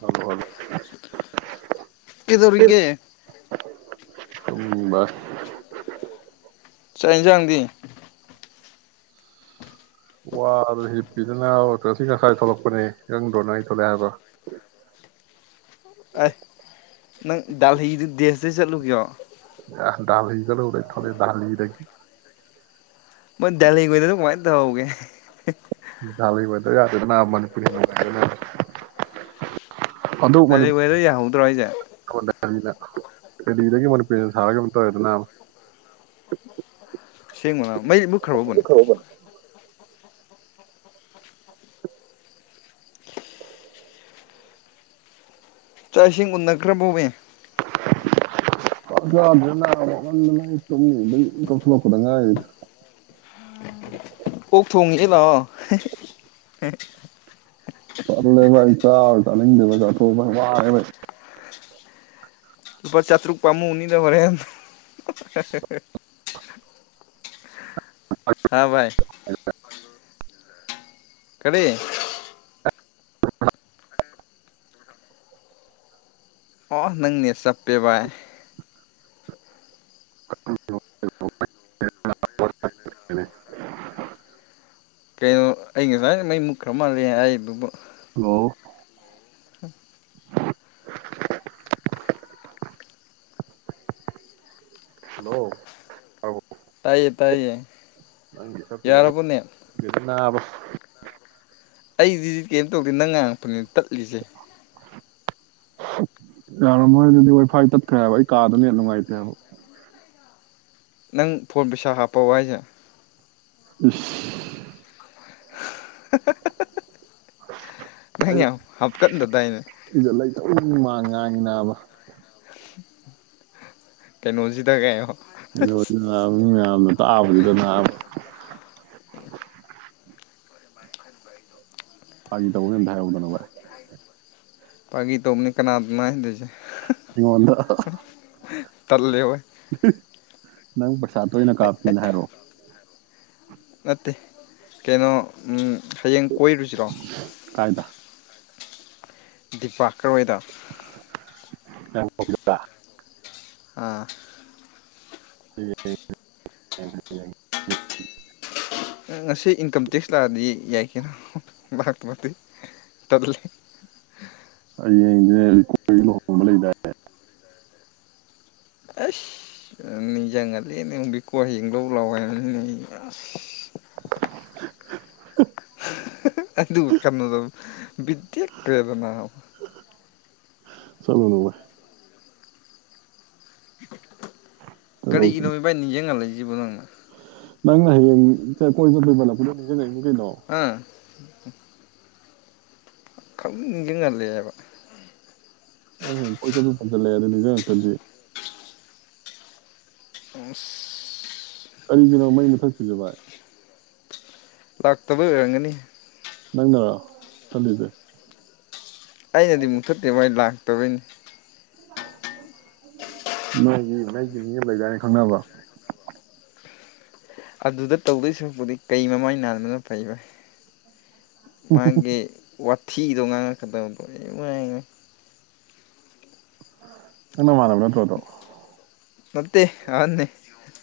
Hello hello ꯀꯦꯗꯔꯤꯒꯦ ꯎꯝꯁ ꯆꯥꯛ ꯌꯦꯟꯁꯥꯡꯗꯤ ꯋꯥꯗ ꯍꯞꯄꯤꯗꯅꯁꯤ ꯉꯁꯥꯏ ꯊꯣꯛꯂꯛꯄꯅꯦ ꯏꯪꯗ꯭ꯔꯣꯅ ꯑꯩ ꯊꯣꯛꯂꯛꯑꯦ ꯍꯥꯏꯗꯣ ꯑꯦ ꯅꯪ ꯗꯜꯍꯤꯤꯗꯨ ꯗꯦꯁꯗ ꯆꯠꯂꯨꯒꯦꯣ ꯑ ꯗꯜ ꯍ ꯆꯂ ꯑꯣꯔꯥꯏ ꯊꯔ ꯗꯜ ꯌꯦꯗꯦ ꯃꯣꯏ ꯗꯂꯤꯈꯣꯏꯗ ꯑꯗꯨ ꯀꯃꯥꯏꯅ ꯇꯧꯍꯧꯒꯦ ꯃꯤ ꯑꯣꯏꯗ ꯌꯥꯗꯦꯗ ꯃꯅꯤꯄꯨꯔꯤ ꯗꯂꯤ ꯗꯣ ꯌꯥꯍꯧꯗ꯭ꯔꯣ ꯑꯩꯁꯦ ꯅ ꯗꯦꯜꯂꯤꯗꯒꯤ ꯃꯅꯤꯄꯨꯔꯔꯤꯅ ꯁꯥꯔꯒ ꯑꯝꯇ ꯑꯣꯏꯗꯅ ꯁꯦꯡꯕꯅ ꯃꯩꯕꯨꯛꯈ꯭ꯔꯕꯕꯅꯦ ꯆꯥꯛ ꯏꯁꯤꯡ ꯎꯟꯅꯈ꯭ꯔꯕꯥꯎꯅꯦ ꯇꯝ ꯀꯞꯗꯉ ꯀꯣꯛ ꯊꯣꯡꯉꯦ ꯂꯥꯛꯑꯣ ꯆꯂꯦꯚꯥꯏ ꯆꯥꯎ ꯆꯂꯤꯗꯕ ꯆꯊ ꯋꯥ ꯂꯨꯄꯥ ꯆꯥꯇ꯭ꯔꯨꯛ ꯄꯥꯝꯃꯨꯅꯤꯗ ꯍꫭꯔꯦꯟ꯫ ꯍꯥꯥ ꯕꯥꯏ꯫ ꯫ ꯀꯔꯤ꯫ ꯑꯣ ꯅꯪꯅ‌ꯦꯠ ꯆꯞꯄꯦ ꯕꯥꯏ꯫ ꯫ ꯀꯩꯅꫭ ꯑꯩ ꯉꯁꯥꯏ꯫ ꯃꯩ ꯃꯨꯛꯈ꯭ꯔ ꯃꯥꯜꯂꯦ ꯑꯩꯗꯨꯕꯨ꯫ ꯍꯜꯂꯣ ꯍꯜꯂꯣꯕꯣ꯫ ꯇꯥꯏꯌꯦ ꯇꯥꯏꯌꯦ꯫ ꯅꯪꯒꯤꯆꯞ ꯑꯩ ꯌꯥꯔꯕꯅꯦ ꯗ‌ꯦꯅꯕ꯫ ꯫ ꯑꯩꯗꯤꯗꯤ ꯀꯩꯝ ꯇꯧꯗꯦ ꯅꯪ ꯉꯥꯡꯉꯛꯄꯅ‌ꯦ ꯇꯠꯂꯤꯁꯦ꯫ ꯌꯥꯔꯝꯃꯔꫭꯏ ꯑꯗꯨꯗꯤ ꯋꯥꯏꯐꯥꯏ ꯇꯠꯈ꯭ꯔꯦ ꯍꯥꯏꯕ ꯑꯩ ꯀꯥꯗꯅ ꯅ‌ꯦꯠ ꯅꯨꯡꯉꯥꯏꯇꯦ ꯍꯥꯏꯕ꯫ ꯅꯪ ꯐꯣꯟ ꯄꯩꯁꯥ ꯍꯥꯞꯄꯕꫭ ꯍꯥꯏꯁꯦ꯫ ꯏꯁ꯫ ꯫꯫ ꯑꯩ ꯍꯥꯞꯀꯟꯗꯗꯥꯏꯅꯦ ꯏꯖꯠꯂꯩꯇꯕꯩ ꯃꯥꯡꯉꯦ꯫ ꯉꯥꯛꯉꯤꯅꯥꯕ꯫ ꯀꯩꯅꫭ ꯁꯤꯗ ꯀꯩꯍꯥꯏꯅꫭ꯫ [unintelligible] ꯑꯩ ꯇꯥꯕꯁꯤꯗ ꯅꯥꯕ꯫ ꯐꯥꯒꯤꯇꯧꯕꯅꯤ ꯑꯝꯇꯪ ꯍꯥꯏꯔꯛꯎꯗꯅ ꯕꯥꯏ꯫ ꯐꯥꯒꯤ ꯇꯧꯕꯅꯤ ꯀꯅꯥꯗꯅ ꯍꯥꯏꯍꯟꯗꯣꯏꯁꯦ꯫ ꯑꯩꯉꯣꯟꯗ ꯫ ꯇꯜꯂ‌ꯦ ꯑꯣꯏ꯫ ꯅꯪ ꯄꯩꯁꯥ ꯇꯣꯏꯅ ꯀꯥꯞꯀꯦꯅ ꯍꯥꯏꯔꯛꯑꯣ꯫ ꯅꯠꯇꯦ ꯀꯩꯅꯣ ꯎꯝ꯫ ꯀꯥꯏꯗ꯫ ꯗꯤꯄꯥ ꯀꯔꯋꯥꯏꯗ ꯫꯫ ꯑꯥ꯫ ꯫ ꯉꯁꯤ ꯏꯟꯀꯝ ꯇꯦꯛꯁ ꯂꯥꯛꯑꯗꯤ ꯌꯥꯏ꯫ [unintelligible] ꯇꯜꯂꯤ꯫ ꯍꯌ‌ꯦꯡꯗꯤ ꯔꯤꯀꫭꯒꯤ ꯂꯨꯍꫭꯡꯕ ꯂꯩꯗꯥꯏꯅ‌ꯦ꯫ ꯅꯤꯡꯖꯤꯡꯍꯜꯂ‌ꯦꯅ‌ꯦ ꯑꯃꫭꯛ ꯕꯤꯀꫭ ꯍꯌ‌ꯦ ꯂꯧꯂꯥꯛꯑꯣ ꯍꯥꯏꯕꯅꯤꯅ‌ꯦ ꯑꯁ꯫ ꯫ ꯑꯗꯨꯒ ꯀꯩꯅꯣꯗꯣ ꯕꯤꯠ ꯇ‌ꯦꯛꯀ꯭ꯔ‌ꯦꯗ ꯅꯥꯕ꯫ ꯆꯠꯂꯨꯅꯨ ꯕꯥꯏ꯫ ꯀꯩꯗꯧꯁꯤ ꯀꯔꯤꯒꯤꯅꫭ ꯏꯕꯥꯏ ꯅꯤꯡꯁꯤꯡꯍꯜꯂꯤ꯫ ꯖꯤꯕꯨ ꯅꯅ ꯅꯪꯅ ꯍꯌꯦ ꯀꯣꯏꯖꯠ ꯐꯣꯏꯕ ꯂ ꯑꯝ ꯤꯡꯒꯤ ꯉꯂꯦꯕ ꯑ ꯍꯌꯦꯡ ꯀꯣꯏ ꯆꯝ ꯄꯟꯁꯤꯜꯂꯛꯑꯦ ꯑꯗꯨꯅꯤ ꯉ ꯉꯥꯛꯇꯗꯤ ꯑꯁ ꯀꯔꯤꯒꯤꯅꯣ ꯃꯩ ꯃꯊꯛ ꯆꯨꯁꯦ ꯚꯥꯏ ꯂꯥꯛꯇꯕ ꯑꯣꯏꯔꯝꯒꯅꯤ ꯅꯪꯅꯔ ꯇꯕꯤꯗꯦ ꯑꯩꯅꯗꯤ ꯃꯨꯛꯊꯠꯇꯦ ꯃꯥꯏ ꯂꯥꯛ ꯇꯕꯅ ꯅꯒꯤ ꯅꯣꯏꯒꯤ ꯃꯤ ꯑꯃ ꯂꯩꯗꯥꯅꯤ ꯈꯪꯅꯕ ꯑꯗꯨꯗ ꯇꯧꯗꯣꯏ ꯁꯔꯛꯄꯨꯗꯤ ꯀꯩ ꯃꯃꯥꯏ ꯅꯥꯟꯕꯅ ꯐꯩꯕ ꯃꯥꯒꯤ ꯋꯥ ꯊꯤꯗꯣ ꯉꯥꯡꯉꯛꯀꯗꯕꯗꯣ ꯂ ꯃꯥꯡꯉꯦ ꯀꯩꯅꯣ ꯃꯥꯅꯅꯕ ꯅꯊ ꯇ ꯃꯠꯇꯦ ꯑꯅꯦꯅꯦ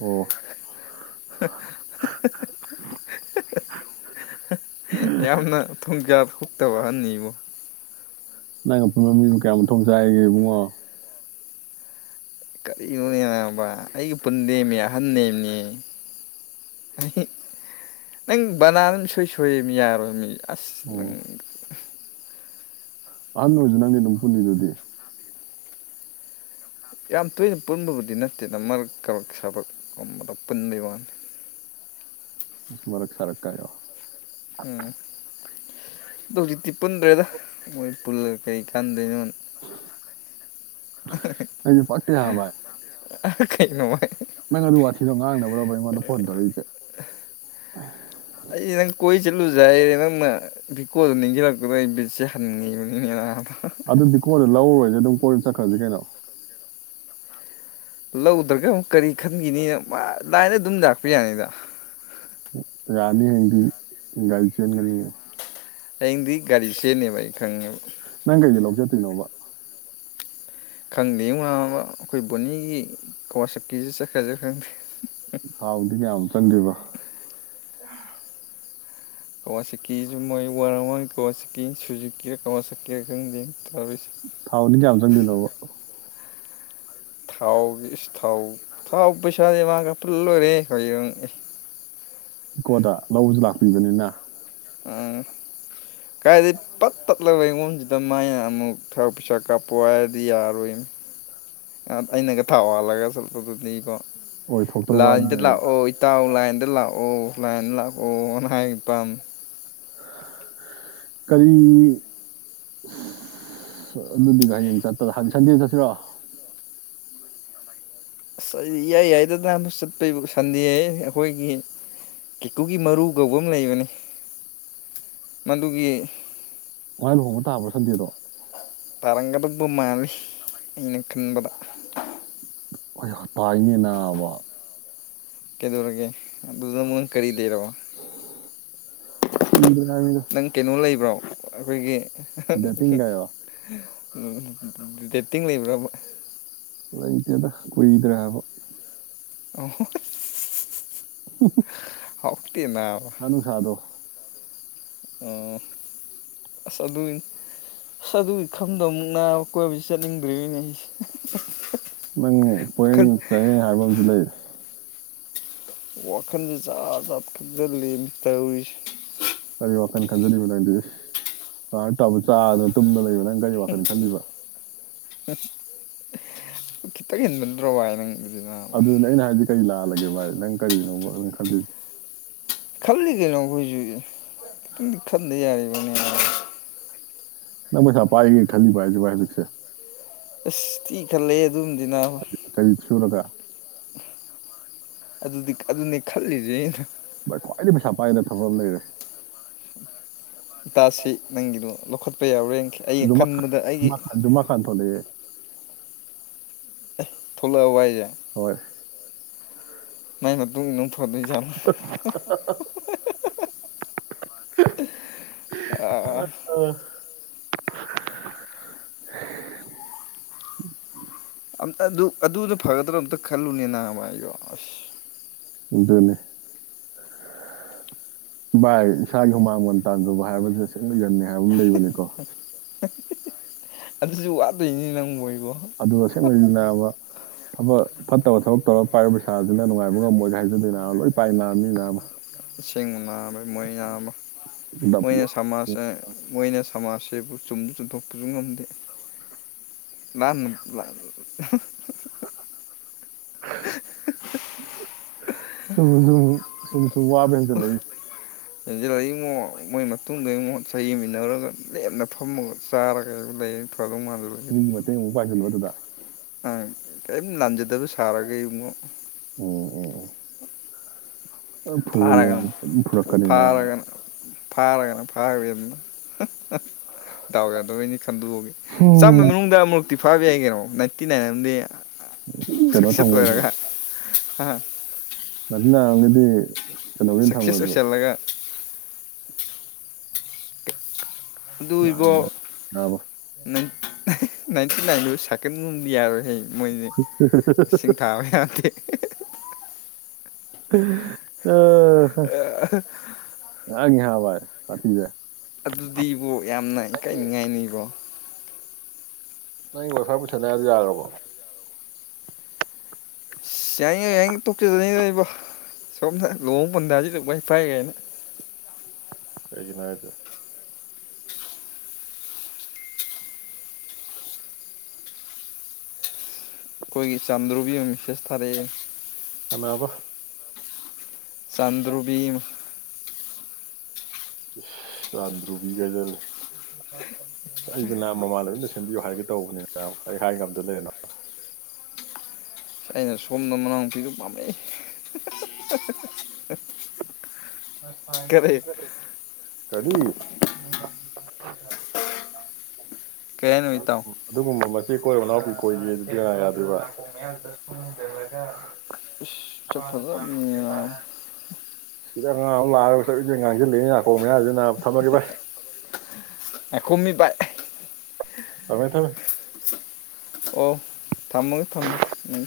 ꯑꯣ [unintelligible] ꯌꯥꯝꯅ ꯊꯨꯡꯖꯥ ꯐꯨꯛꯇꯕꯍꯅꯤꯕꯣ ꯅꯪ ꯑꯄꯨꯟꯕ ꯃꯤꯅꯣ ꯀꯌꯥ ꯃꯊꯣꯡ ꯆꯥꯏꯔꯤꯒꯦ ꯏꯕꯨꯡꯉꯣ ꯀꯔꯤꯅꯣꯅꯦꯕ ꯑꯩꯒ ꯄꯨꯟꯗꯦꯝꯃꯤ ꯑꯍꯟꯅꯦꯝꯅꯦ ꯑꯩ ꯅꯪ ꯕꯅꯥ ꯑꯗꯨ ꯁꯣꯏ ꯁꯣꯏ ꯌꯥꯔꯣꯏ ꯃꯤ ꯑꯁ ꯑꯍ ꯅ ꯑꯣꯏꯁꯤ ꯅꯪꯒꯤ ꯅꯅꯨꯡ ꯄꯨꯨꯅꯤꯗꯨꯗꯤ ꯌꯥꯝ ꯇꯣꯏꯅ ꯄꯨꯟꯕꯕꯨꯗꯤ ꯅꯠꯇꯦꯅ ꯃꯔꯛꯛ ꯁꯥꯕꯛꯀꯨꯝꯕꯗ ꯄꯨꯟꯕꯩ ꯋꯥꯅꯤ ꯃꯔꯛ ꯁꯔꯛ ꯀꯣ ꯎꯝ ꯑꯗꯣ ꯍꯧꯖꯤꯛꯇꯤ ꯄꯨꯟꯗ꯭ꯔꯦꯗ ꯃꯣꯏ ꯄꯨꯜꯂꯒ ꯀꯩ ꯀꯥꯟꯗꯣꯏꯅꯣ ꯑꯩꯗꯤ ꯐꯥꯛꯇ ꯍꯥꯕꯚꯥꯏ ꯑꯩꯈꯩ ꯅꯅꯨꯡꯉꯥꯏ ꯅꯪ ꯑꯗꯨ ꯋꯥꯊꯤꯗꯣ ꯉꯥꯡꯅꯕ꯭ꯔꯣꯕ ꯑꯩꯉꯣꯟꯗ ꯐꯣꯟ ꯇꯧꯔꯛꯏꯁꯦ ꯍꯥꯏ ꯑꯩ ꯅꯪ ꯀꯣꯏ ꯆꯠꯂꯨꯖ ꯑꯩꯔꯦ ꯅꯪꯅ ꯚꯀꯣꯗ ꯅꯤꯡꯁꯤꯜꯂꯛꯄꯗꯣ ꯑꯩ ꯕꯤꯠꯁꯦ ꯍꯟꯉꯤꯕꯅꯤꯅ ꯑ ꯑꯗꯨꯗꯤ ꯀꯣꯂ ꯍ ꯑꯗꯨ ꯑꯗꯨꯝ ꯀꯣꯏ ꯆꯠꯈ꯭ꯔꯁꯤꯦ ꯀꯩꯅꯣ ꯂꯧꯗ꯭ꯔꯒ ꯑꯃꯨꯛ ꯀꯔꯤ ꯈꯟꯈꯤꯅꯤꯅ ꯂꯥꯏꯅ ꯑꯗꯨꯝ ꯂꯥꯛꯄ ꯌꯥꯅꯤꯗ ꯌꯥꯅꯤ ꯍꯥꯏꯗꯤ ꯒꯥꯔꯤ ꯆꯦꯟꯒꯅꯤꯌꯦ ꯑꯩꯡꯗꯤ ꯒꯥꯔꯤꯁꯦꯅꯦꯕꯥꯏ ꯊꯦꯡꯣ ꯇꯅꯣꯃ ꯈꯪꯗꯦ ꯋꯥꯕ ꯑꯩꯈꯣꯏ ꯕꯣꯅꯤꯒꯤ ꯀꯋꯥꯁꯛꯀꯤꯁꯦ ꯆꯠꯀ꯭ꯔꯁꯦ ꯈꯪꯗꯦ ꯇꯥꯎꯗ ꯌꯥꯗ ꯆꯟ꯭ꯔꯤꯕ ꯀꯋꯥꯆꯤꯀꯤꯁꯨ ꯃꯣꯏ ꯋꯥꯔꯥꯡ ꯋꯥꯥꯡ ꯀꯋꯥ ꯆꯤꯀꯤ ꯁꯨꯖꯤꯀꯤꯦ ꯀꯋꯥ ꯆꯦꯀꯤꯌꯥ ꯈꯪꯗꯦ ꯇꯧꯔꯤꯁꯦ ꯊꯥꯎꯅꯤ ꯀꯌꯥꯝꯃ ꯆꯪꯕꯤꯅꯣꯕ ꯊꯥꯎꯒꯤ ꯏ ꯊꯥꯎ ꯊꯥꯎ ꯄꯩꯁꯥꯗꯤ ꯃꯥꯒ ꯄꯨꯜ ꯂꯣꯏꯔꯦ ꯍꯨꯡ ꯑꯦ ꯏꯀꯣꯗ ꯂꯧꯕꯁꯨ ꯂꯥꯛꯄꯤꯕꯅꯤꯅ ꯑꯥ ꯀꯥꯏꯗꯤ ꯄꯠ ꯇꯠꯂꯒ ꯑꯩꯉꯣꯟꯁꯤꯗ ꯃꯅ ꯑꯃꯨꯛ ꯊꯕꯛ ꯄꯩꯁꯥ ꯀꯥꯞꯄ ꯍꯥꯏꯔꯗꯤ ꯌꯥꯔꯣꯏꯅꯤ ꯑꯩꯅꯒ ꯊꯥꯎ ꯋꯥꯜꯂꯒ ꯆꯣꯠꯄꯗꯨꯅꯤꯀꯣ ꯑꯣꯏꯊꯣꯛꯇ꯭ꯔꯕ ꯋꯥꯅꯤ ꯂꯥꯏꯗ ꯀꯩꯅꯣ ꯂꯥꯛꯑꯣ ꯏꯇꯥꯎ ꯂꯥꯏꯟꯗ ꯂꯥꯛꯑꯣ ꯀꯂꯥꯏꯟ ꯂꯥꯛꯀ ꯑꯣꯥꯏ ꯄꯝ ꯀꯔꯤ ꯑꯗꯨꯗꯤꯒ ꯍꯌꯦꯡ ꯆꯠꯇ ꯍꯪ ꯁꯟꯗꯦ ꯆꯠꯁꯤꯔꯣ ꯁ ꯏꯌꯥꯏ ꯌꯥꯏꯗꯗꯅ ꯑꯃ ꯆꯠꯄꯩ ꯁꯟꯗꯦ ꯑꯩꯈꯣꯏꯒꯤ ꯀꯦꯀꯨꯒꯤ ꯃꯔꯨ ꯀꯧꯕ ꯑꯃ ꯂꯩꯕꯅꯤ ꯃꯗꯨꯒꯤ ꯋꯥꯨꯣꯡꯕ ꯇꯥꯕ꯭ꯔꯥ ꯁꯟꯗꯦꯗꯣ ꯇꯔꯒꯗꯕ ꯃꯥꯅꯤ ꯏ ꯀꯟꯕꯗ ꯑꯩ ꯇꯥꯏꯅꯦꯅ ꯑꯕ ꯀꯦꯗꯔꯦ ꯑꯗꯨꯗꯨꯅ ꯃꯣꯏ ꯀꯔꯤ ꯂꯩꯔꯣ ꯎꯝ ꯅꯪ ꯀꯩꯅꯣ ꯂ ꯂꯩ ꯭ꯔꯣ ꯑꯩꯈꯣꯏꯒꯤ ꯕꯦꯠꯇꯤꯡꯒꯥꯏꯔꯣ [unintelligible] ꯎꯝ ꯗꯦꯠꯇꯤꯡ ꯂꯩꯕ꯭ꯔꯥ ꯂꯩꯇꯦꯗ ꯀꯨꯏꯗ꯭ꯔꯦꯕ ꯑ ꯑꯣꯞꯛꯇꯤ ꯅ ꯄꯩꯁꯥ ꯅꯨꯡꯁꯥꯗꯣ ꯑꯣ ꯁꯨ ꯁꯨ ꯈꯝꯗꯣ ꯑꯃꯨꯛꯅꯥ ꯀꯣꯏꯕꯁꯤ ꯅꯤꯡ ꯗ꯭ꯔꯔꯤꯅꯤ ꯅꯪ ꯋꯥꯈꯜ ꯀꯣꯏꯌꯦꯡ ꯆꯪ ꯍꯥꯏꯕ ꯑꯃꯁꯨ ꯂꯩ ꯋꯥꯈꯜꯁꯦ ꯆꯥꯥ ꯈꯛꯇ ꯂꯦꯝꯃꯤ ꯇꯧꯔꯤꯁꯦ ꯀꯔꯤ ꯋꯥꯈꯜ ꯈꯟꯖꯔꯤꯕꯅꯅꯣ ꯑꯗꯨꯗꯤ ꯇ ꯆꯥꯗꯅ ꯇꯨꯝꯅ ꯂꯩꯕꯅ ꯒꯥꯔꯤ ꯋꯥꯈꯜꯅꯤ ꯈꯜꯂꯤꯕꯤꯕ ꯇꯠ ꯈꯤ ꯇꯛꯍꯟꯕ ꯅ꯭ꯔꯣ ꯏ ꯅꯪ ꯑꯗꯨꯅꯦ ꯑꯩꯅ ꯍꯥꯏꯗꯤ ꯀꯔꯤ ꯂꯥꯜꯂꯒꯦ ꯚꯥꯏ ꯅꯪ ꯀꯔꯤꯒꯤꯅꯣ ꯑꯗꯨ ꯈꯗꯦ ꯈꯜꯂꯤ ꯀꯩꯅꯣ ꯑꯩꯈꯣꯏꯁꯨꯗꯤ ꯈꯟꯗ ꯌꯥꯔ ꯅ ꯄꯩꯁꯥ ꯄꯥꯏꯒꯦ ꯈꯜꯂꯤ ꯄꯥꯏꯁꯦ ꯄꯥꯏ ꯂꯤꯛꯁꯦ ꯑꯁ ꯊ ꯈꯂꯦ ꯑꯗꯨꯝꯗꯤꯅ ꯀꯔꯤ ꯁꯨꯔꯒ ꯑꯗꯨꯗꯤ ꯑꯗꯨꯅꯤ ꯈꯜꯂꯤꯁꯦ ꯑꯩꯅ ꯈ꯭ꯋꯥꯏꯗꯒꯤ ꯄꯩꯁꯥ ꯄꯥꯏꯅ ꯊꯕꯛ ꯑꯃ ꯂꯩꯔꯦ ꯏꯇꯥꯁꯤ ꯅꯪꯒꯤꯗꯨꯣ ꯂꯧꯈꯠꯄ ꯌꯥꯎꯔꯦ ꯖꯨꯃꯥ ꯈꯥꯟ ꯖꯃꯥ ꯈꯥꯟ ꯖꯃꯥ ꯈꯥꯟ ꯊꯣꯛꯂꯒꯦ ꯊꯨꯂ ꯋꯥꯏꯖꯦ ꯍꯣꯏ ꯃꯥꯏ ꯃꯝ ꯐꯗꯤꯖꯜ ꯑ [unintelligible] ꯑ ꯑꯗꯨꯗ ꯐꯒꯗ꯭ꯔꯥ ꯑꯝꯇ ꯈꯜꯂꯨꯅꯦ ꯅꯍꯃꯥꯏꯌꯣ ꯑꯁ ꯑꯗꯨꯅꯤ ꯚꯥꯏ ꯏꯁꯥꯒꯤ ꯍꯨꯃꯥꯡꯒꯟ ꯇꯥꯟꯖꯕ ꯍꯥꯏꯕꯕꯁꯤꯦ ꯁꯦꯡꯅꯒꯟꯅꯤ ꯍꯥꯏꯕ ꯑꯃ ꯂꯩꯕꯅꯤꯀꯣ ꯑꯗꯨꯁꯨ ꯋꯥꯠꯇꯣꯏꯅꯤ ꯅꯪ ꯃ ꯑꯣꯏ ꯑꯗꯨꯒꯁꯦꯡꯕꯅꯥꯕ ꯊꯕꯛ ꯐꯠꯇꯕ ꯊꯕꯛ ꯇꯧꯔꯒ ꯄꯥꯏꯔꯤꯕ ꯄꯩꯁꯥꯁꯤꯅ ꯅꯨꯡꯉꯥꯏꯕ ꯉꯝꯃꯣꯏꯒ꯭ꯔ ꯍꯥꯏꯖꯟꯗꯦ ꯏꯅꯥꯃ ꯂꯣꯏ ꯄꯥꯏ ꯅꯥꯑꯅꯤ ꯏꯅꯥꯃ ꯏꯁꯤꯡꯁꯤꯡ ꯃꯅꯥ ꯃꯣꯏꯅ ꯑꯃ ꯗꯞ ꯃꯣꯏꯅ ꯂꯣꯏ ꯁꯃꯥꯖꯁꯦ ꯃꯣꯏꯅ ꯁꯃꯥꯖꯁꯤꯦꯕꯨ ꯆꯨꯝꯅ ꯆꯨꯝꯊꯣꯛꯄꯁꯨ ꯉꯝꯗꯦ ꯂꯥꯟ [unintelligible] [unintelligible] ꯁ ꯁ ꯁ ꯁ ꯋꯥꯕꯅ ꯆꯂ ꯌꯦꯦꯟꯁꯤꯜꯂꯛꯏꯃꯣ ꯃꯣꯏ ꯃꯇꯨꯡꯗ ꯏꯉꯛ ꯆꯍꯤꯃꯤꯟꯅꯔꯒ ꯂꯦꯝꯅ ꯐꯝꯃꯒ ꯆꯥꯔꯒ ꯂꯩ ꯆꯥꯔꯣꯡ ꯃꯥꯗꯨꯔꯒꯤ ꯄꯥꯏꯁꯅꯨ ꯑꯗꯨꯗ ꯑꯪ ꯀꯔꯤꯝ ꯂꯥꯟꯖꯗꯕ ꯁꯥꯔꯒ ꯏꯉꯛ ꯎꯝ ꯎꯝ ꯂꯣꯏ ꯐꯨꯕꯅꯤ ꯅꯪ ꯐꯥꯔꯒꯅ ꯑꯗꯨꯝ ꯐꯨꯔꯛꯀꯅꯤ ꯅꯥꯕ ꯐꯥꯔꯒꯅ ꯐꯥꯔꯒꯅ ꯐꯥꯔꯕꯤꯅ ꯇꯗꯥꯎꯏꯦ ꯑꯗꯨꯩꯅꯤ ꯈꯟꯗꯒꯦ ꯆꯥꯝꯃ ꯍꯨꯝ ꯃꯅꯨꯡꯗ ꯑꯃꯨꯛ ꯐꯥꯔꯇꯤ ꯐꯥꯏꯚ ꯌꯥ ꯍꯥꯏ ꯀꯔꯣ ꯏꯟꯇꯤ ꯅꯥꯏꯟꯅꯝꯗꯤ ꯀꯩꯅꯣ ꯊꯪꯒꯁꯨ ꯍꯥꯝ ꯅꯠꯇ ꯑꯗꯤ ꯁꯛꯁꯦꯁꯁꯦꯜꯂꯒ ꯎꯝ ꯑꯗꯨꯏꯕꯣ ꯅꯥꯏꯟꯇꯤ ꯅꯥꯏꯟꯗ ꯁꯥꯀꯅꯤ ꯎꯕꯤ ꯌꯥꯔꯦ ꯍꯩ ꯃꯣꯏꯁꯦ ꯏꯁꯤꯡ ꯊꯥꯕ ꯌꯥꯗꯦ ꯑ ꯑ ꯍ ꯍ ꯁꯥꯊꯤꯍꯦ ꯑꯗꯨꯗꯤꯕꯣ ꯌꯥꯝꯅ ꯏꯀꯥꯏꯅꯤꯉꯥꯏꯅꯤꯕꯣ ꯅꯪꯒꯤ ꯋꯥꯏꯐꯥꯏ ꯄꯨꯁꯟꯅꯤꯗꯣ ꯌꯥꯔꯕꯣ ꯑꯁ ꯌꯥꯏꯉ ꯌꯥꯏ ꯇꯣꯛꯆꯗꯅꯤꯗꯏꯕꯣ ꯁꯣꯝꯗ ꯂꯨꯍꯣꯡ ꯄꯟꯊꯁꯤꯗ ꯃꯩ ꯄꯥꯏꯒꯅ ꯀꯩꯒꯤ ꯍꯥꯏꯖꯦ ꯑꯩꯈꯣꯏꯒꯤ ꯆꯥꯟꯗ꯭ꯔꯨꯕꯤ ꯑꯃ ꯃꯤꯁꯦꯁ ꯊꯥꯔꯛꯑꯦ ꯀꯅꯕ ꯆꯟꯗ꯭ꯔꯨꯚ ꯏꯁꯁ ꯌꯥꯝ ꯗ꯭ꯔꯨꯕꯤꯒꯩꯗꯂ ꯑꯩꯁ ꯅꯍ ꯃꯃꯥ ꯂꯣꯏꯅ ꯁꯦꯝꯕꯤꯌꯨ ꯍꯥꯏꯒꯦ ꯇꯧꯕꯅꯤꯅ ꯑꯩ ꯍꯥꯏꯒ ꯑꯝꯇ ꯂꯩꯔꯅ ꯑꯩꯅ ꯁꯣꯝꯗ ꯃꯅꯥꯎ ꯨꯄꯤꯗ ꯄꯥꯝꯃꯛꯏ [unintelligible] ꯑ ꯐ ꯀꯔꯤ ꯀ ꯅꯨꯃꯤ ꯇꯥꯎ ꯆꯦ ꯀꯣꯏꯔꯕ ꯅꯥꯎꯄꯤ ꯀꯣꯏꯒꯦ ꯑꯗꯨ ꯄꯔꯥ ꯌꯥꯗꯣꯏꯕ ꯁꯤ ꯆ ꯐꯖ ꯦ ꯄꯔꯦ ꯁꯤꯗ ꯑꯉꯥꯡ ꯑꯃꯛ ꯂꯥꯛꯑꯒ ꯆ ꯉꯥꯡꯁꯤꯜꯂꯤꯅꯤ ꯉꯀꯧ ꯃꯌꯥꯝꯁꯤꯅ ꯊꯝꯃꯒꯦ ꯚꯥꯏ ꯀꯨꯝꯃꯤ ꯄꯥꯏ ꯑꯃꯦ ꯊ ꯑꯣ ꯊꯝꯃꯒꯦ ꯊꯝꯃꯒꯦ ꯎꯝ ꯊꯝ